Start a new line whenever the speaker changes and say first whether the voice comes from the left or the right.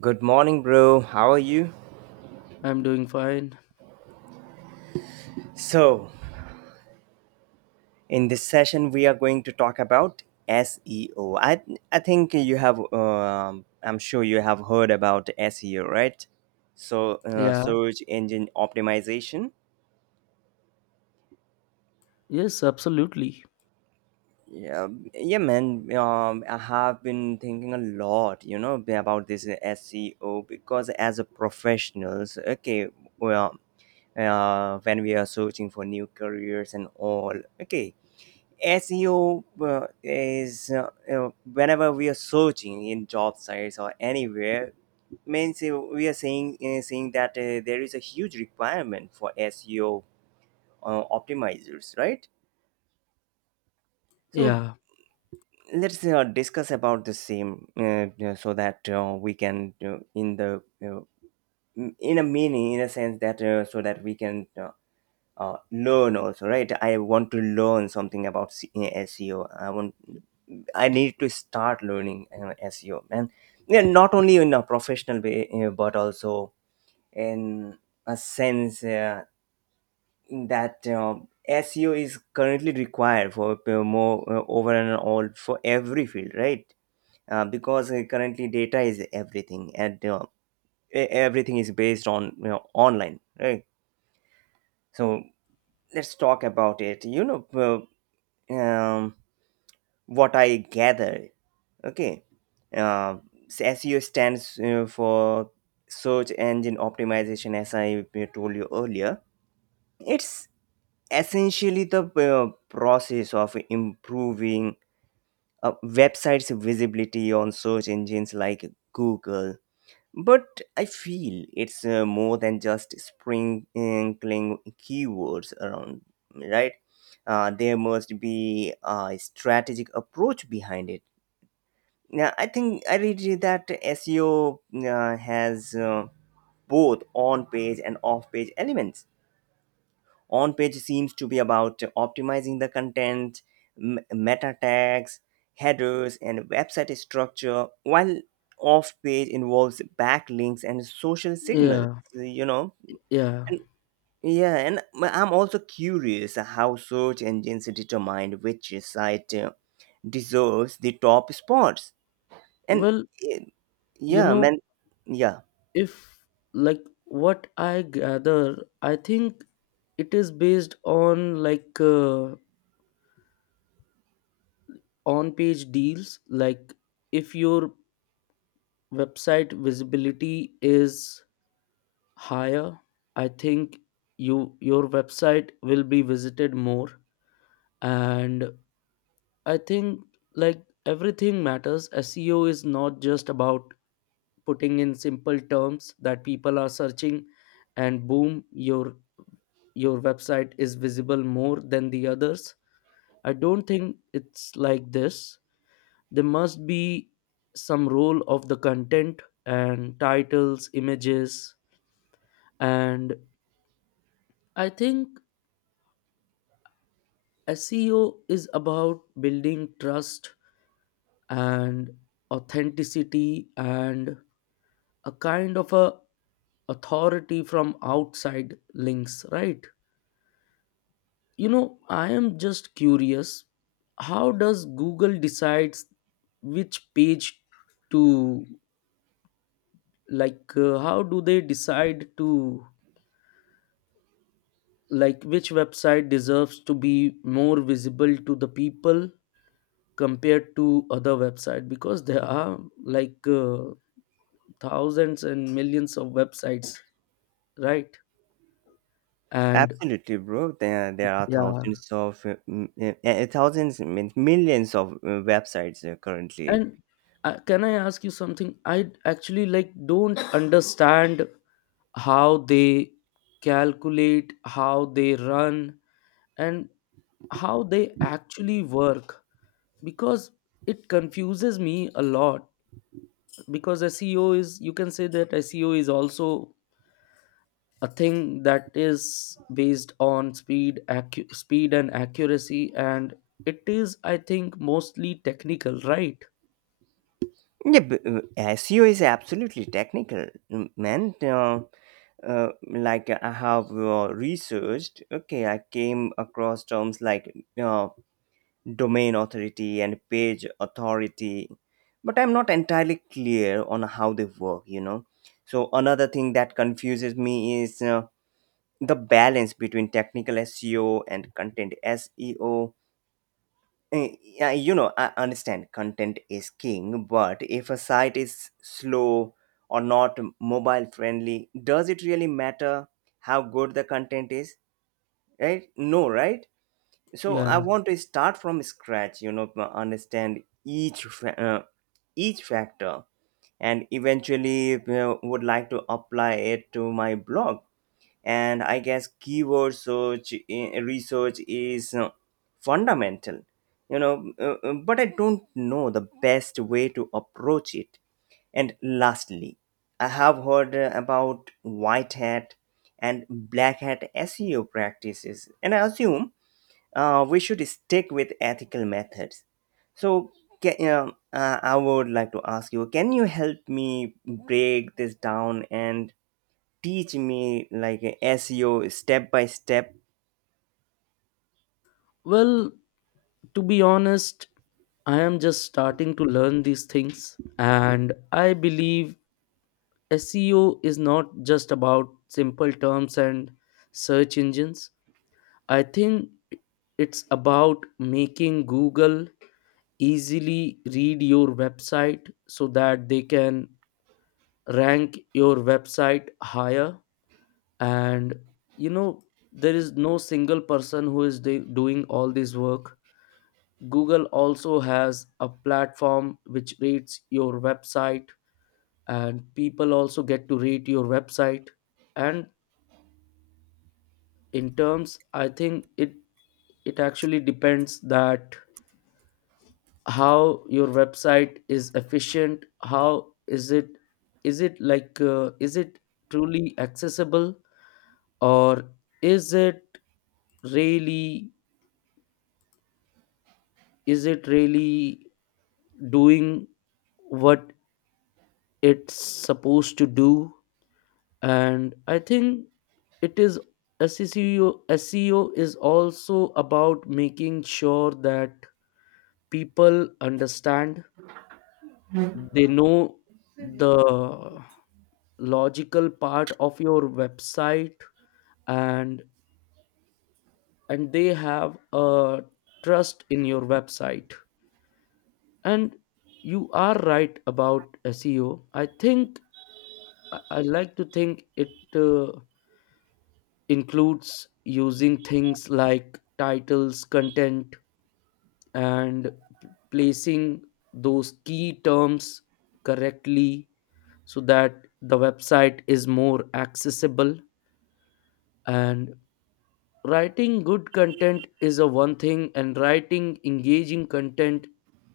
right: Good morning, bro. How are you?
left: I'm doing fine.
right: So in this session, we are going to talk about SEO. I think you have, I'm sure you have heard about SEO, right? So,
left: Yeah.
right: search engine optimization.
left: Yes, absolutely.
right: Yeah, yeah, man. I have been thinking a lot, you know, about this SEO because as a professionals, okay, well, when we are searching for new careers and all, okay, SEO is whenever we are searching in job sites or anywhere means we are saying saying that there is a huge requirement for SEO optimizers, right? So
left: Yeah.
right: let's discuss about the same so that we can in the m- in a meaning in a sense that so that we can learn also, right. I want to learn something about SEO. I want I need to start learning SEO, man. Yeah, not only in a professional way, but also in a sense that SEO is currently required for more over and all for every field, right? Because currently data is everything, and everything is based on, you know, online, right? So let's talk about it. You know, uh, um, what I gather, okay, uh, SEO stands for search engine optimization, as I told you earlier. It's essentially the process of improving a website's visibility on search engines like Google. But I feel it's more than just sprinkling keywords around, right? There must be a strategic approach behind it. Yeah, I think I read you that SEO has both on page and off page elements. On page seems to be about optimizing the content, meta tags, headers, and website structure, while off page involves backlinks and social signals,
left: Yeah.
right: you know.
left: Yeah.
right: And yeah, and I'm also curious how search engines determine which site deserves the top spots. And
left: Well,
right: eh,
left: you
right: yeah,
left: know,
right: man, yeah,
left: if like what I gather, I think it is based on like on page deals. Like if your website visibility is higher, I think you your website will be visited more, and I think like everything matters. SEO is not just about putting in simple terms that people are searching, and boom, your website is visible more than the others. I don't think it's like this. There must be some role of the content and titles, images, and I think SEO is about building trust and authenticity and a kind of a authority from outside links, right? You know, I am just curious, how does Google decides which page to, like how do they decide to, like, which website deserves to be more visible to the people compared to other website, because there are, like thousands and millions of websites, right? And
right: absolutely, bro. There are
left: yeah,
right: thousands of thousands, millions of websites currently.
left: and can I ask you something? I actually like don't understand how they calculate, how they run, and how they actually work, because it confuses me a lot. Because SEO is, you can say that SEO is also a thing that is based on speed and accuracy, and it is, I think, mostly technical, right?
right: Yeah, SEO is absolutely technical, man. Like I have researched. Okay, I came across terms like uh, domain authority and page authority, but I'm not entirely clear on how they work, you know. So another thing that confuses me is the balance between technical SEO and content SEO. Eh, yeah, you know, I understand content is king, but if a site is slow or not mobile friendly, does it really matter how good the content is, right? No, right? So I
left: Yeah.
right: want to start from scratch, you know, to understand each each factor, and eventually, you know, would like to apply it to my blog. And I guess keyword research is fundamental, you know. But I don't know the best way to approach it. And lastly, I have heard about white hat and black hat SEO practices, and I assume we should stick with ethical methods. So can, I would like to ask you: can you help me break this down and teach me like SEO step by step?
left: Well, to be honest, I am just starting to learn these things, and I believe SEO is not just about simple terms and search engines. I think it's about making Google easily read your website so that they can rank your website higher. And you know, there is no single person who is doing all this work. Google also has a platform which rates your website, and people also get to rate your website, and in terms I think it, it actually depends that how your website is efficient, how is it, is it like is it truly accessible, or is it really, is it really doing what it's supposed to do. And I think it is SEO SEO is also about making sure that people understand, they know the logical part of your website, and and they have a trust in your website. And you are right about SEO, I think I like to think it includes using things like titles, content, and placing those key terms correctly so that the website is more accessible. And writing good content is a one thing, and writing engaging content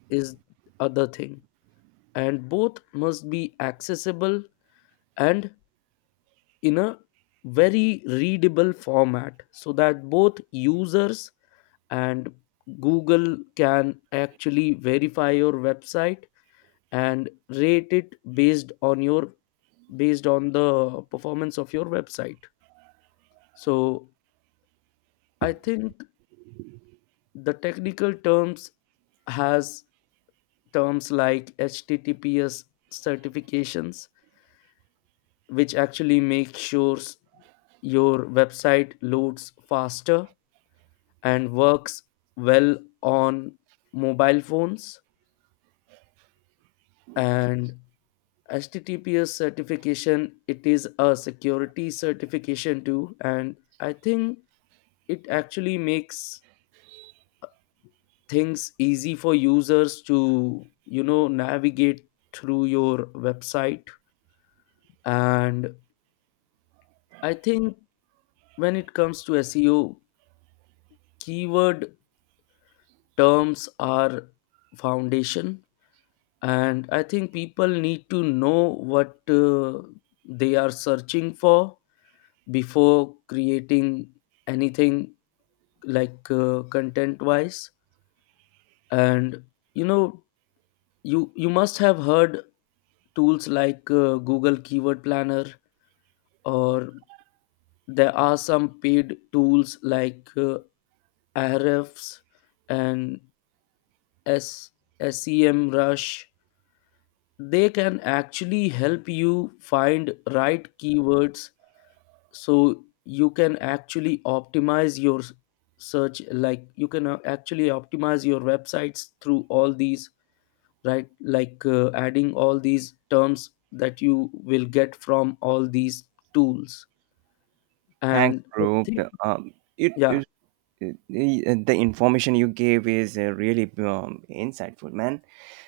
left: is other thing, and both must be accessible and in a very readable format so that both users and Google can actually verify your website and rate it based on your, based on the performance of your website. So I think the technical terms has terms like HTTPS certifications which actually make sure your website loads faster and works well on mobile phones. And HTTPS certification, it is a security certification too, and I think it actually makes things easy for users to, you know, navigate through your website. And I think when it comes to SEO, keyword terms are foundation, and I think people need to know what they are searching for before creating anything, like content wise. And you know, you must have heard tools like Google Keyword Planner, or there are some paid tools like Ahrefs and S, SEM Rush. They can actually help you find right keywords, so you can actually optimize your search, like you can actually optimize your websites through all these, right? Like adding all these terms that you will get from all these tools.
right: Thanks,
left: And I
right: bro.
left: think,
right: Um, it,
left: yeah.
right: it, it, the information you gave is really insightful, man.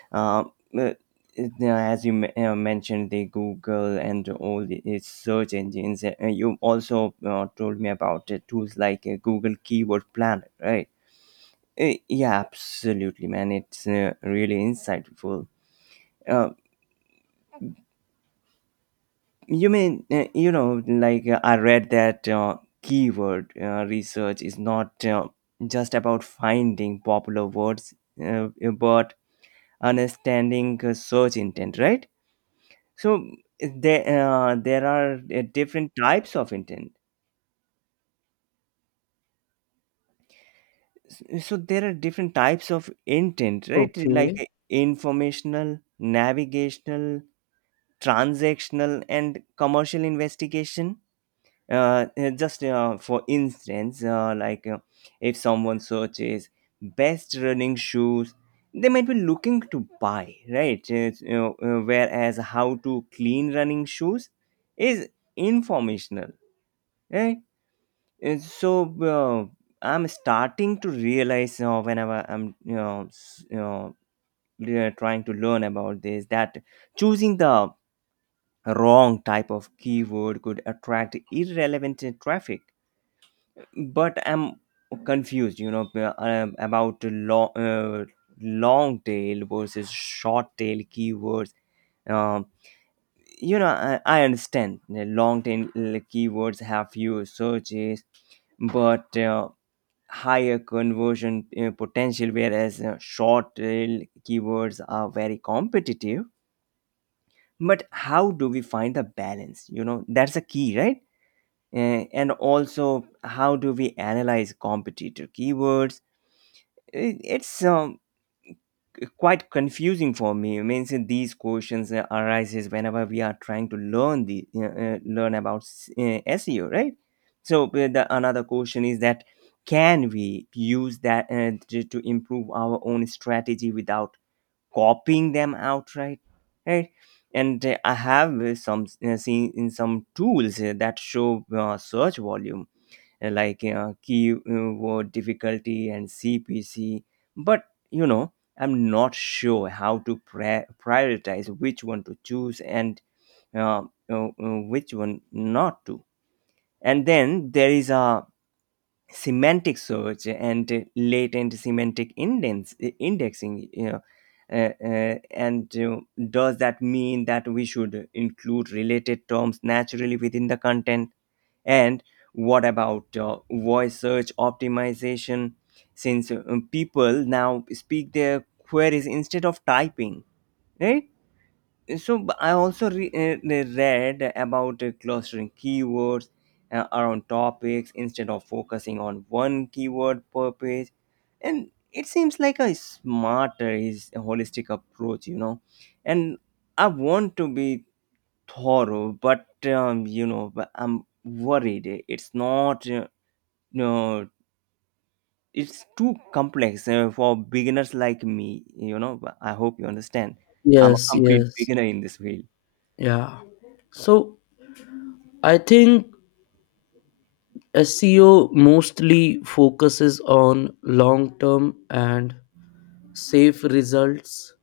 right: Um, uh, uh, as you mentioned, the Google and all the- its search engines, you also told me about tools like Google Keyword Planner, right? Yeah, absolutely, man. It's really insightful. Uh, you mean, you know, like I read that keyword research is not just about finding popular words, uh, but understanding search intent, right? So there are different types of intent. So there are different types of intent, right, like
left: Okay.
right: informational, navigational, transactional, and commercial investigation. Just for instance, if someone searches best running shoes, they might be looking to buy, right? It's, you know, whereas how to clean running shoes is informational, right? So uh, I'm starting to realize, whenever I'm, you know, you know, trying to learn about this, that choosing the wrong type of keyword could attract irrelevant traffic. But I'm confused, you know, about long tail versus short tail keywords. um, you know, I understand the long tail keywords have fewer searches but higher conversion potential, whereas short tail keywords are very competitive. But how do we find the balance? You know, that's a key, right? And also, how do we analyze competitor keywords? It's quite confusing for me. I mean, so these questions arises whenever we are trying to learn the learn about SEO, right? So the another question is that can we use that uh, to improve our own strategy without copying them outright, right? And I have some seen in some tools that show search volume, like key word difficulty and CPC. But you know, I'm not sure how to prioritize which one to choose and uh, uh, uh, which one not to. And then there is a semantic search and latent semantic indents, indexing. You know, and does that mean that we should include related terms naturally within the content? And what about voice search optimization? Since people now speak their queries instead of typing, right? So I also read about clustering keywords around topics instead of focusing on one keyword per page, and it seems like a smarter, is a holistic approach, you know. And I want to be thorough, but you know, but I'm worried it's not. No, it's too complex for beginners like me. You know, but I hope you understand. I'm a
left: Yes,
right: complete
left: yes,
right: beginner in this field.
left: yeah. So I think SEO mostly focuses on long term and safe results,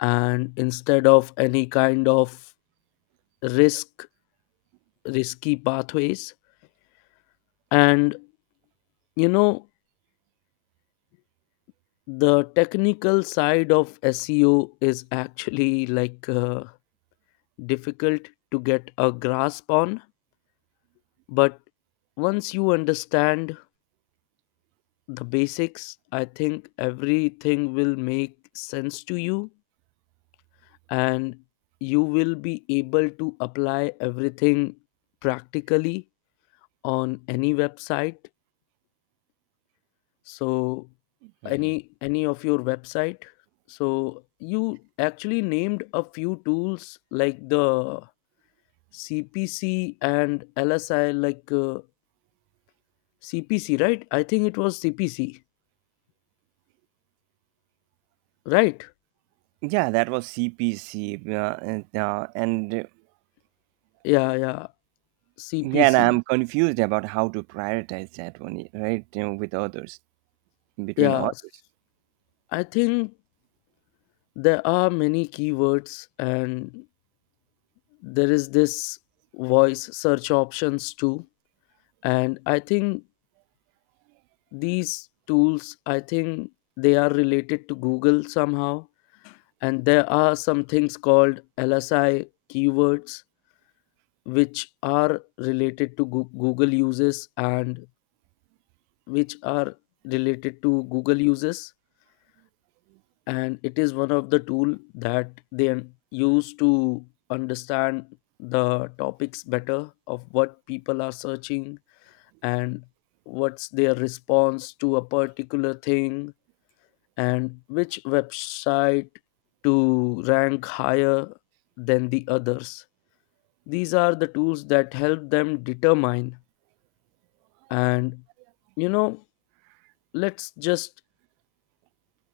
left: and instead of any kind of risk risky pathways. And you know, the technical side of SEO is actually like difficult to get a grasp on. But once you understand the basics, I think everything will make sense to you, and you will be able to apply everything practically on any website. So
right: Mhm.
left: any of your website. So you actually named a few tools like the CPC and LSI, like CPC, right? I think it was CPC, right?
right: Yeah, that was CPC, and
left: Yeah, yeah,
right: yeah, and
left: CPC.
right: I'm confused about how to prioritize that one, right, you know, with others, between
left: Yeah,
right: others.
left: I think there are many keywords, and there is this voice search options too. And I think these tools, I think they are related to Google somehow. And there are some things called LSI keywords which are related to Google uses, and which are related to Google uses. And it is one of the tool that they use to understand the topics better of what people are searching, and what's their response to a particular thing, and which website to rank higher than the others. These are the tools that help them determine. And you know, let's just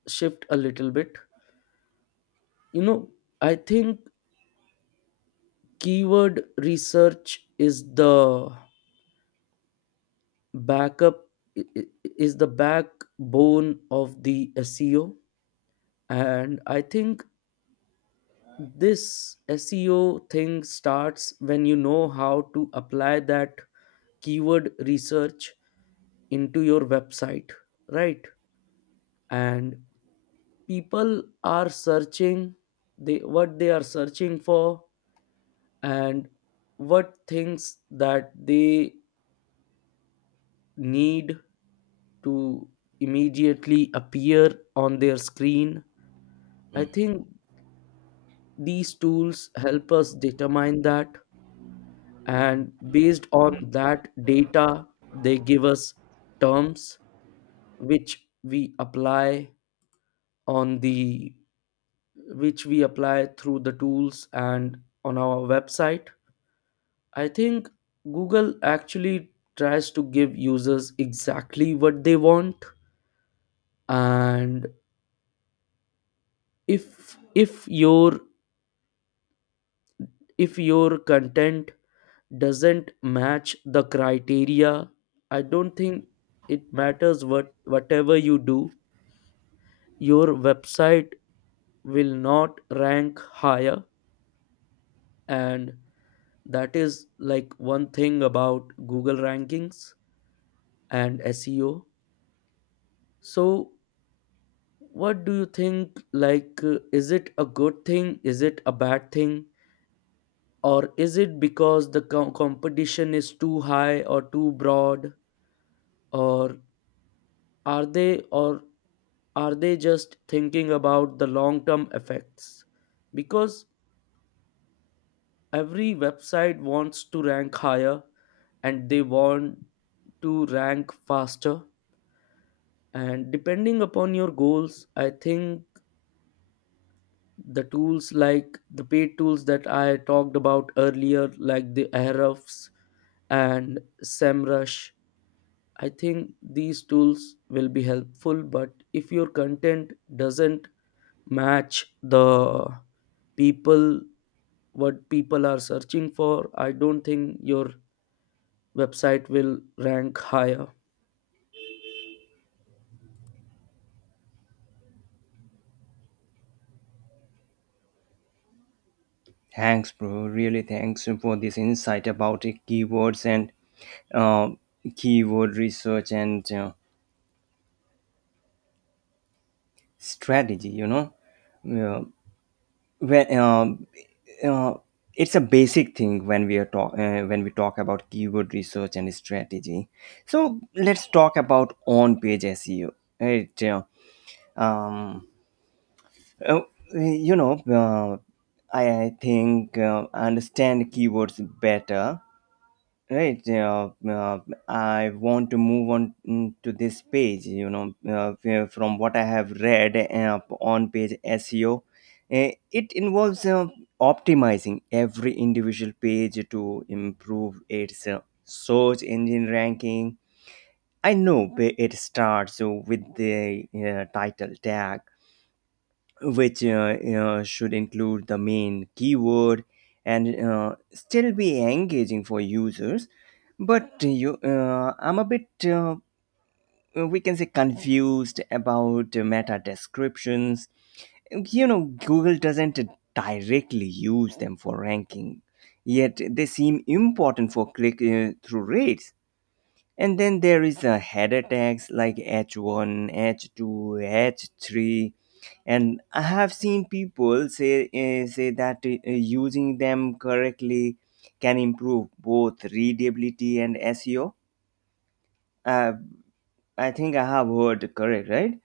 left: shift a little bit. You know, I think keyword research is the backup i- i- is the backbone of the SEO. And I think this SEO thing starts when you know how to apply that keyword research into your website, right? And people are searching, they, what they are searching for, and what things that they need to immediately appear on their screen. I think these tools help us determine that, and based on that data, they give us terms which we apply on the which we apply through the tools and on our website. I think Google actually tries to give users exactly what they want. And if your, if your content doesn't match the criteria, I don't think it matters what whatever you do, your website will not rank higher. And that is like one thing about Google rankings and SEO. So what do you think, like is it a good thing, is it a bad thing, or is it because the competition is too high or too broad, or are they, or are they just thinking about the long term effects? Because every website wants to rank higher, and they want to rank faster. And depending upon your goals, I think the tools, like the paid tools that I talked about earlier, like the Ahrefs and SEMrush, I think these tools will be helpful. But if your content doesn't match the people, what people are searching for, I don't think your website will rank higher.
right: Thanks, bro. Really, thanks for this insight about keywords and uh, keyword research and strategy. You know, uh, when uh, it's a basic thing when we are talk when we talk about keyword research and strategy. So let's talk about on-page SEO, right? Um, uh, you know, I think I understand keywords better, right. I want to move on, to this page. You know, from what I have read on page SEO, it involves optimizing every individual page to improve its search engine ranking. I know where it starts with the title tag, which should include the main keyword and still be engaging for users, but I'm a bit, we can say, confused about meta descriptions. You know, Google doesn't directly use them for ranking, yet they seem important for click through rates. And then there is a header tags like H1, H2, H3, and I have seen people say that using them correctly can improve both readability and SEO. Uh, I think I have heard correct, right?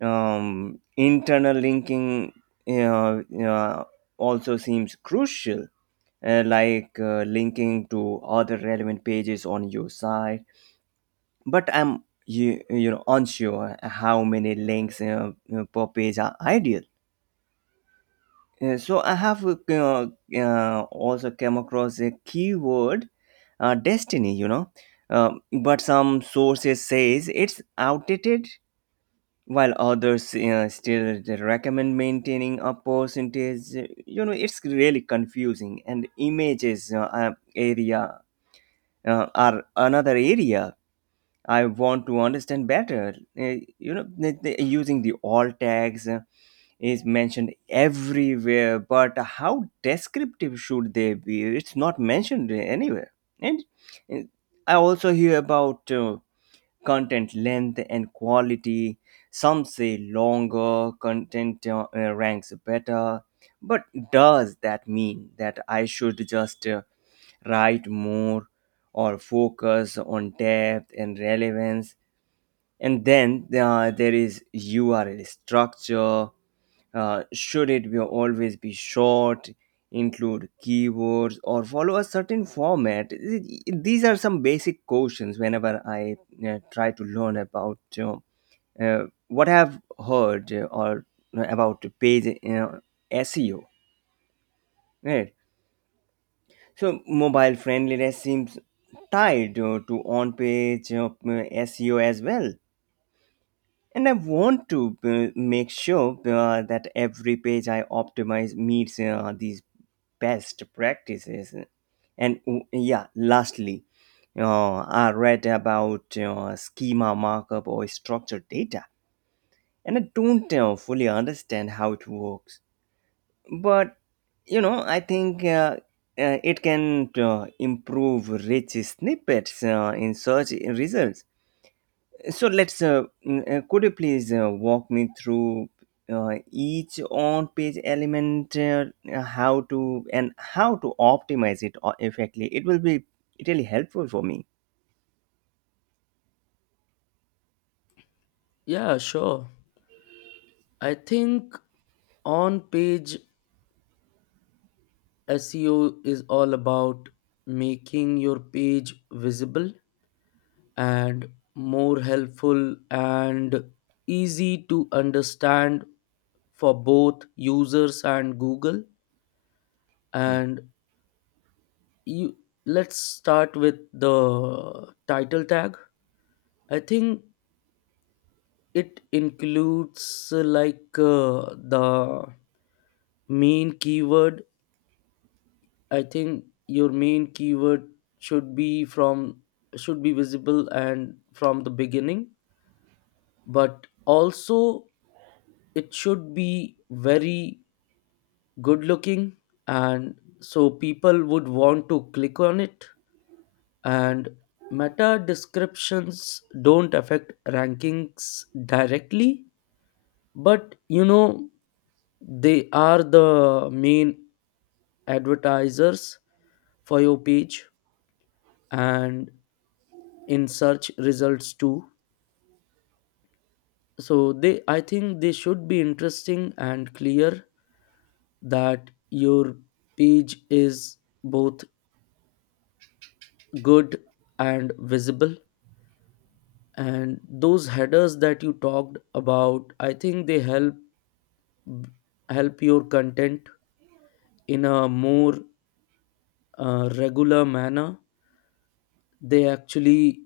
right: Internal linking uh, uh, also seems crucial, linking to other relevant pages on your site. But I'm, you know, unsure how many links per page are ideal. So I have also come across a keyword, destiny. You know, but some sources says it's outdated, while others still recommend maintaining a percentage. You know, it's really confusing. And images are another area I want to understand better. You know, using the all tags is mentioned everywhere, but how descriptive should they be? It's not mentioned anywhere. And uh, I also hear about content length and quality. Some say longer content ranks better. But does that mean that I should just write more or focus on depth and relevance? And then there is URL structure. Should it be always be short, include keywords, or follow a certain format? These are some basic questions whenever I try to learn about what I've heard or about page SEO, right. So mobile friendliness seems tied to on-page SEO as well. And I want to make sure that every page I optimize meets these best practices. And yeah, lastly, I read about schema markup or structured data, and I don't fully understand how it works. But you know, I think it can improve rich snippets in search results. So could you please walk me through each on page element, how to optimize it effectively. It will be really helpful for me.
left: Yeah, sure. I think on page SEO is all about making your page visible and more helpful and easy to understand for both users and Google.
right: Mm,
left: And you, let's start with the title tag. I think it includes the main keyword. I think your main keyword should be from, should be visible and from the beginning, but also it should be very good looking, and so people would want to click on it. And meta descriptions don't affect rankings directly, but you know, they are the main advertisers for your page and in search results too. So they, I think they should be interesting and clear, that your page is both good and visible. And those headers that you talked about, I think they help, help your content in a more regular manner. They actually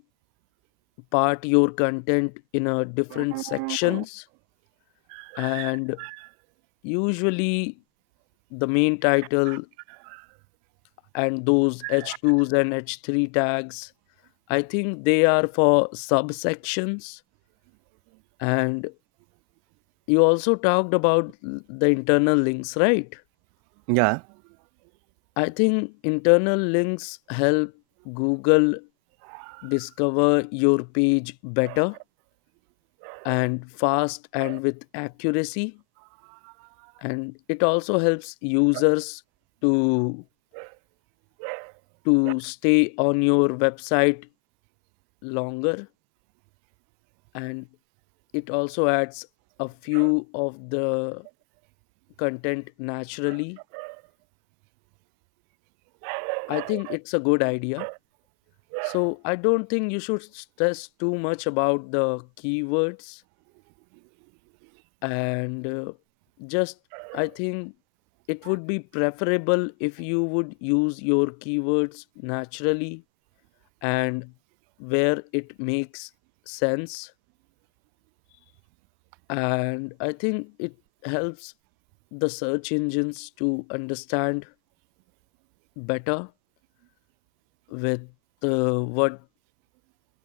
left: part your content in a different sections. And usually the main title and those H2s and H3 tags, I think they are for subsections. And you also talked about the internal links, right?
right: yeah.
left: I think internal links help Google discover your page better and fast and with accuracy. And it also helps users to to stay on your website longer. And it also adds a few of the content naturally. I think it's a good idea. So I don't think you should stress too much about the keywords and just, I think it would be preferable if you would use your keywords naturally and where it makes sense. And I think it helps the search engines to understand better with what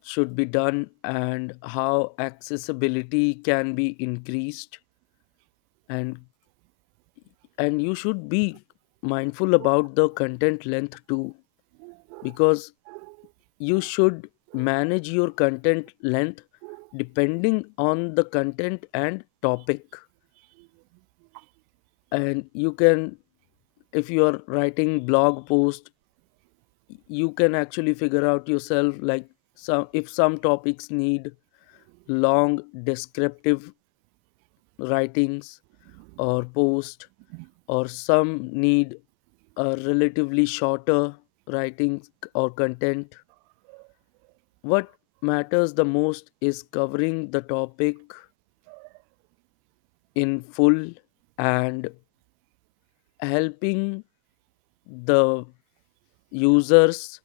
left: should be done and how accessibility can be increased. and and you should be mindful about the content length too, because you should manage your content length depending on the content and topic. And you can, if you are writing blog post, you can actually figure out yourself, like, some, if some topics need long descriptive writings or post, or some need a relatively shorter writings or content. What matters the most is covering the topic in full and helping the users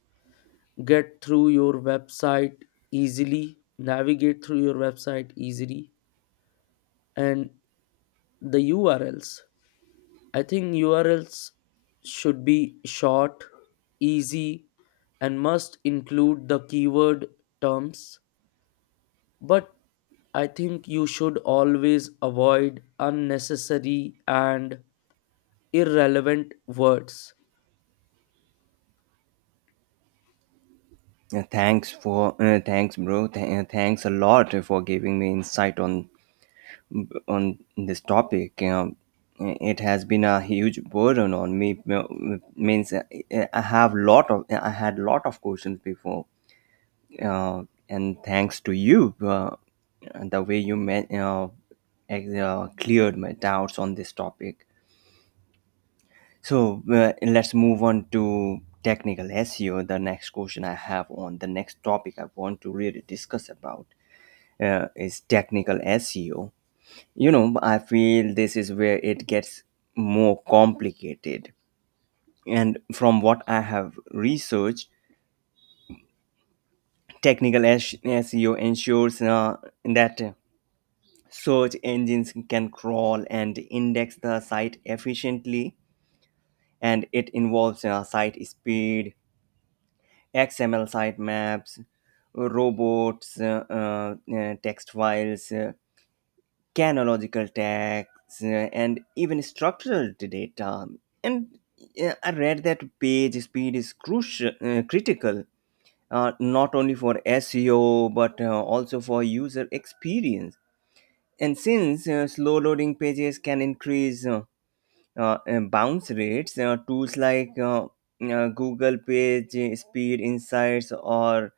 left: get through your website easily, navigate through your website easily. And the URLs, I think URLs should be short, easy, and must include the keyword terms. But I think you should always avoid unnecessary and irrelevant words.
right: Uh, thanks for Thanks bro. Thanks a lot for giving me insight on on this topic. It has been a huge burden on me. Uh, means I have lot of I had lot of questions before. uh, and thanks to you, the way you cleared my doubts on this topic. So let's move on to technical SEO. The next question I have on the next topic I want to really discuss about, is technical SEO. You know, I feel this is where it gets more complicated. And from what I have researched, technical SEO ensures that search engines can crawl and index the site efficiently, and it involves site speed, XML sitemaps, robots text files, chronological tags, uh, and even structural data. And I read that page speed is critical, not only for SEO but also for user experience. And since slow loading pages can increase and bounce rates, tools like Google Page Speed Insights or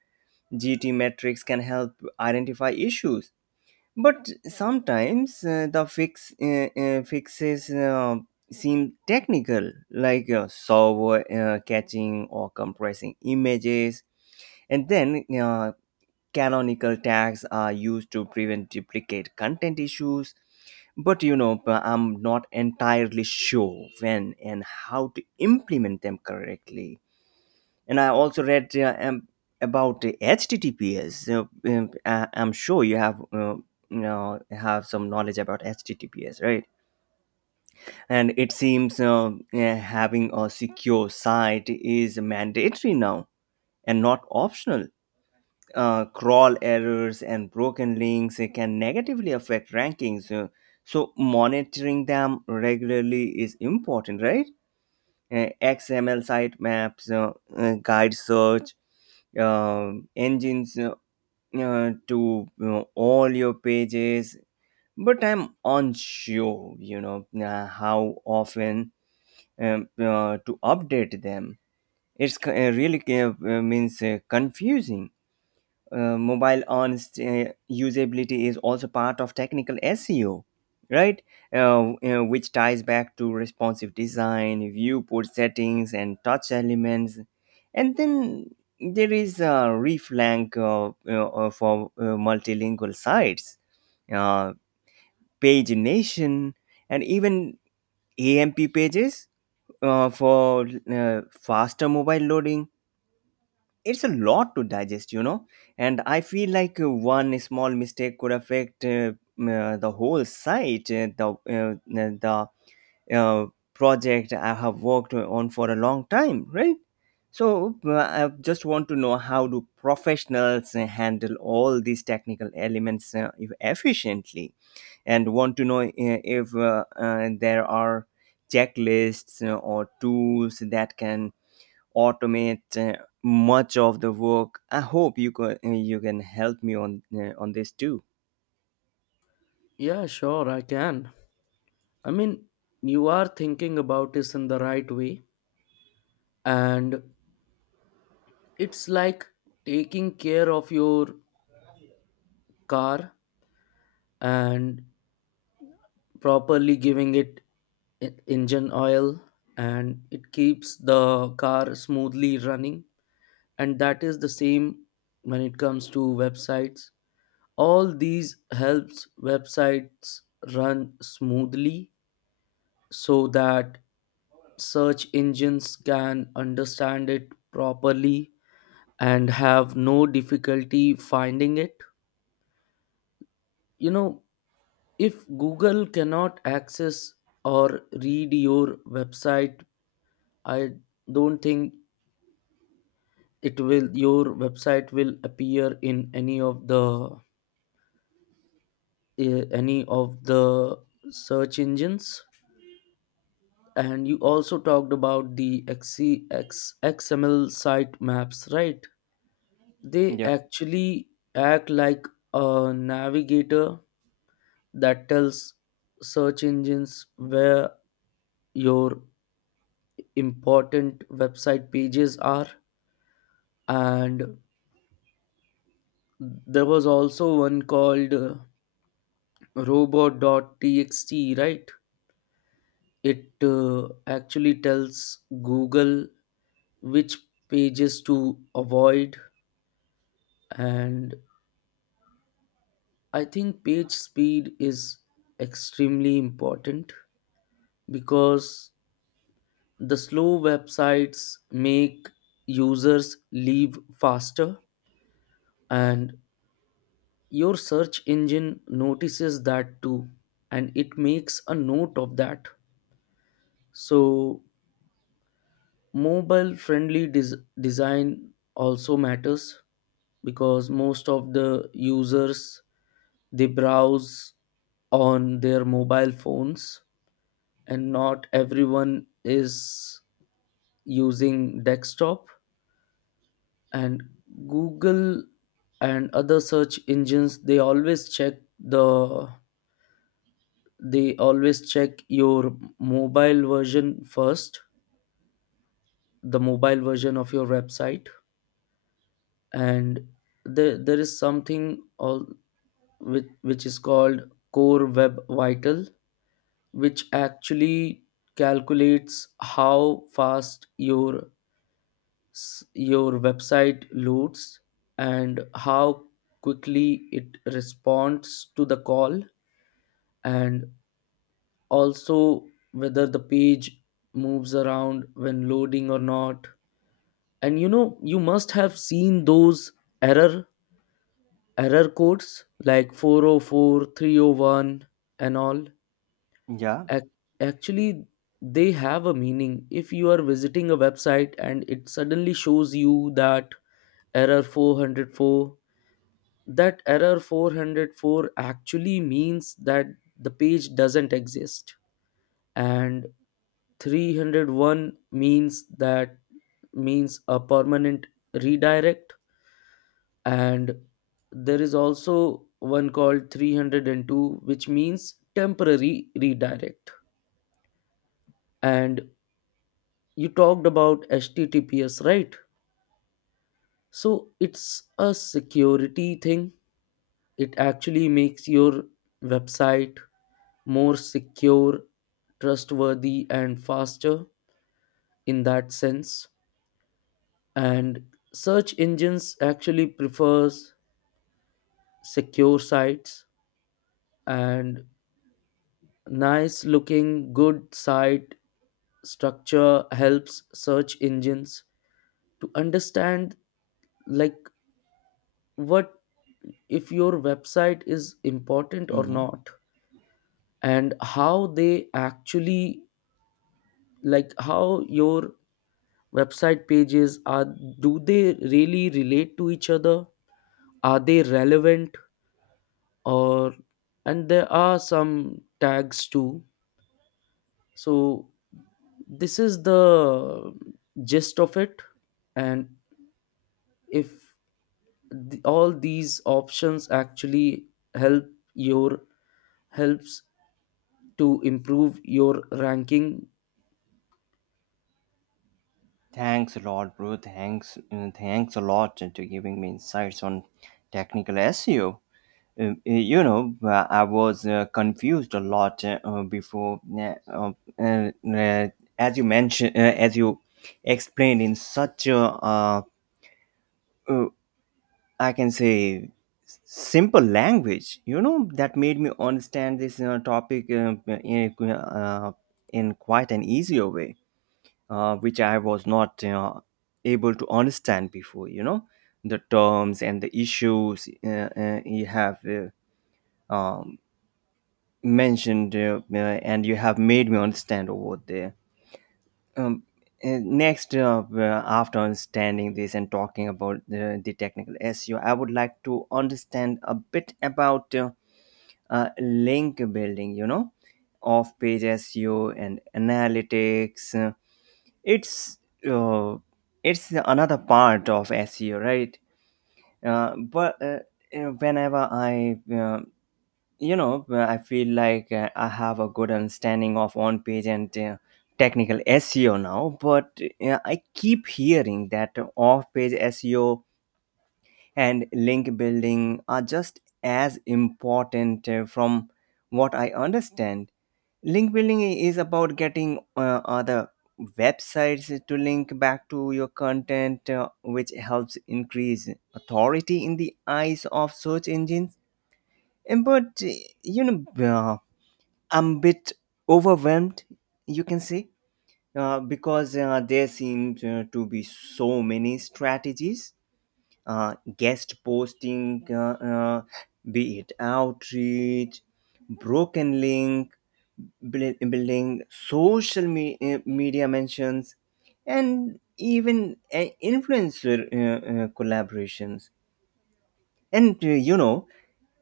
right: GT metrics can help identify issues. But sometimes the fixes seem technical, like server catching or compressing images. And then Canonical tags are used to prevent duplicate content issues, but you know, I'm not entirely sure when and how to implement them correctly. And I also read about the HTTPS. I'm sure you have, you know, have some knowledge about HTTPS, right? And it seems, yeah, having a secure site is mandatory now and not optional. Crawl errors and broken links can negatively affect rankings. So monitoring them regularly is important, right? XML sitemaps, guide search engines, to, you know, all your pages. But I'm unsure, you know, how often to update them. It's really, means confusing. Mobile usability is also part of technical SEO, right? Which ties back to responsive design, viewport settings, and touch elements. And then there is a reflank, for multilingual sites, uh, pagination, and even AMP pages for faster mobile loading. It's a lot to digest, you know, and I feel like one small mistake could affect, the whole site, uh, the uh, project I have worked on for a long time, right? So I just want to know, how do professionals handle all these technical elements efficiently, and want to know if there are checklists or tools that can automate much of the work. I hope you can help me on this too.
left: Yeah, sure, I can. I mean, you are thinking about this in the right way, and it's like taking care of your car and properly giving it engine oil, and it keeps the car smoothly running. And that is the same when it comes to websites. All these helps websites run smoothly so that search engines can understand it properly and have no difficulty finding it. You know, if Google cannot access or read your website, I don't think it will, your website will appear in any of the any of the search engines. And you also talked about the XCX XML site maps, right? They
right: Yeah,
left: actually act like a navigator that tells search engines where your important website pages are. And there was also one called robot.txt, right? It actually tells Google which pages to avoid. And I think page speed is extremely important, because the slow websites make users leave faster, and your search engine notices that too, and it makes a note of that. So mobile friendly design also matters, because most of the users, they browse on their mobile phones, and not everyone is using desktop. And Google and other search engines, they always check the they always check your mobile version first, the mobile version of your website. And there is something all which is called core web vital, which actually calculates how fast your your website loads, and how quickly it responds to the call, and also whether the page moves around when loading or not. And you know, you must have seen those error error codes like 404 301 and all.
right: yeah.
left: ac- Actually they have a meaning. If you are visiting a website and it suddenly shows you that error 404, that error 404 actually means that the page doesn't exist. And 301 means that, means a permanent redirect. And there is also one called 302 which means temporary redirect. And you talked about HTTPS, right? So it's a security thing. It actually makes your website more secure, trustworthy, and faster in that sense. And search engines actually prefers secure sites. And nice looking good site structure helps search engines to understand, like, what, if your website is important or
right: Hmm.
left: not, and how they actually, like, how your website pages are. Do they really relate to each other? Are they relevant? Or, and there are some tags too. So this is the gist of it. And if, all these options actually help your, helps to improve your ranking.
right: Thanks a lot, bro. Thanks a lot to giving me insights on technical SEO. You know, I was confused a lot before. Uh, uh, as as you explained in such a, uh, I can say, simple language. You know, that made me understand this topic in quite an easier way, which I was not able to understand before. You know, the terms and the issues you have, um, mentioned, and you have made me understand over there. um, Next, after understanding this and talking about the technical SEO, I would like to understand a bit about link building, you know, off page SEO and analytics. It's uh, it's another part of SEO, right? But You know, whenever I, you know, I feel like I have a good understanding of on page and technical SEO now, but I keep hearing that off page SEO and link building are just as important. From what I understand, link building is about getting other websites to link back to your content, which helps increase authority in the eyes of search engines. And but uh, you know uh, I'm a bit overwhelmed, you can say, because there seem to be so many strategies: guest posting, be it outreach, broken link, building social media mentions, and even influencer collaborations. And You know,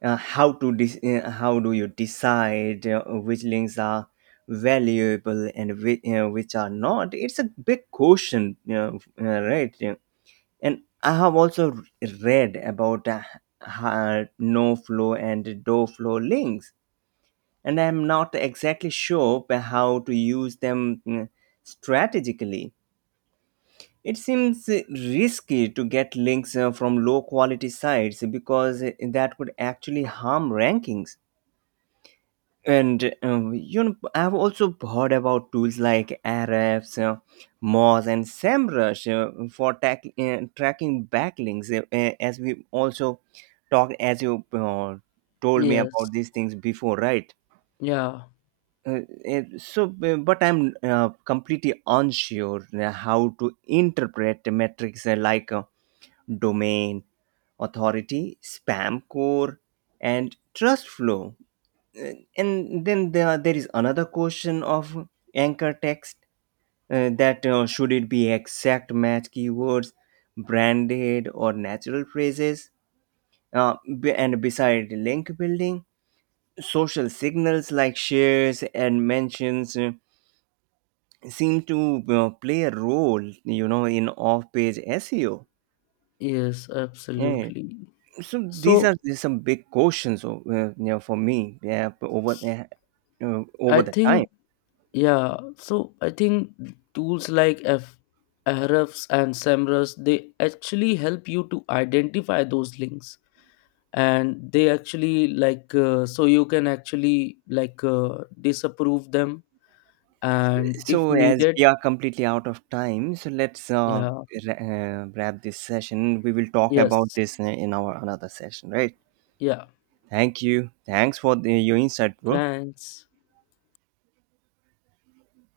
right: how to dis? How do you decide which links are valuable and which are not? It's a big question, you know, right? Yeah. And I have also read about no flow and do flow links, and I'm not exactly sure how to use them strategically. It seems risky to get links from low quality sites because that could actually harm rankings. And you know, I've also heard about tools like Ahrefs, Moz, and SEMrush for tracking backlinks. As we also talked, as you, told me
left: Yes.
right: about these things before, right?
left: Yeah.
right: Uh, so, but I'm completely unsure how to interpret the metrics, like. Domain authority, spam core, and trust flow. Uh, And then there is another question of anchor text, that should it be exact match keywords, branded or natural phrases? uh, and beside link building, social signals like shares and mentions seem to play a role, you know, in off-page SEO.
left: Yes, absolutely.
right: So these are
left: So
right: these some big questions, you know, for me. Over
left: I
right: over the time.
left: think, yeah, so I think tools like f Ahrefs and SEMrush, they actually help you to identify those links. And they actually like so you can actually like disapprove them. And if
right: So as
left: needed,
right: we are completely out of time, so let's
left: yeah.
right: wrap this session. We will talk about
left: Yes.
right: this in our another session, right?
left: Yeah,
right: Thank you. Thanks for your insight, bro.
left: France,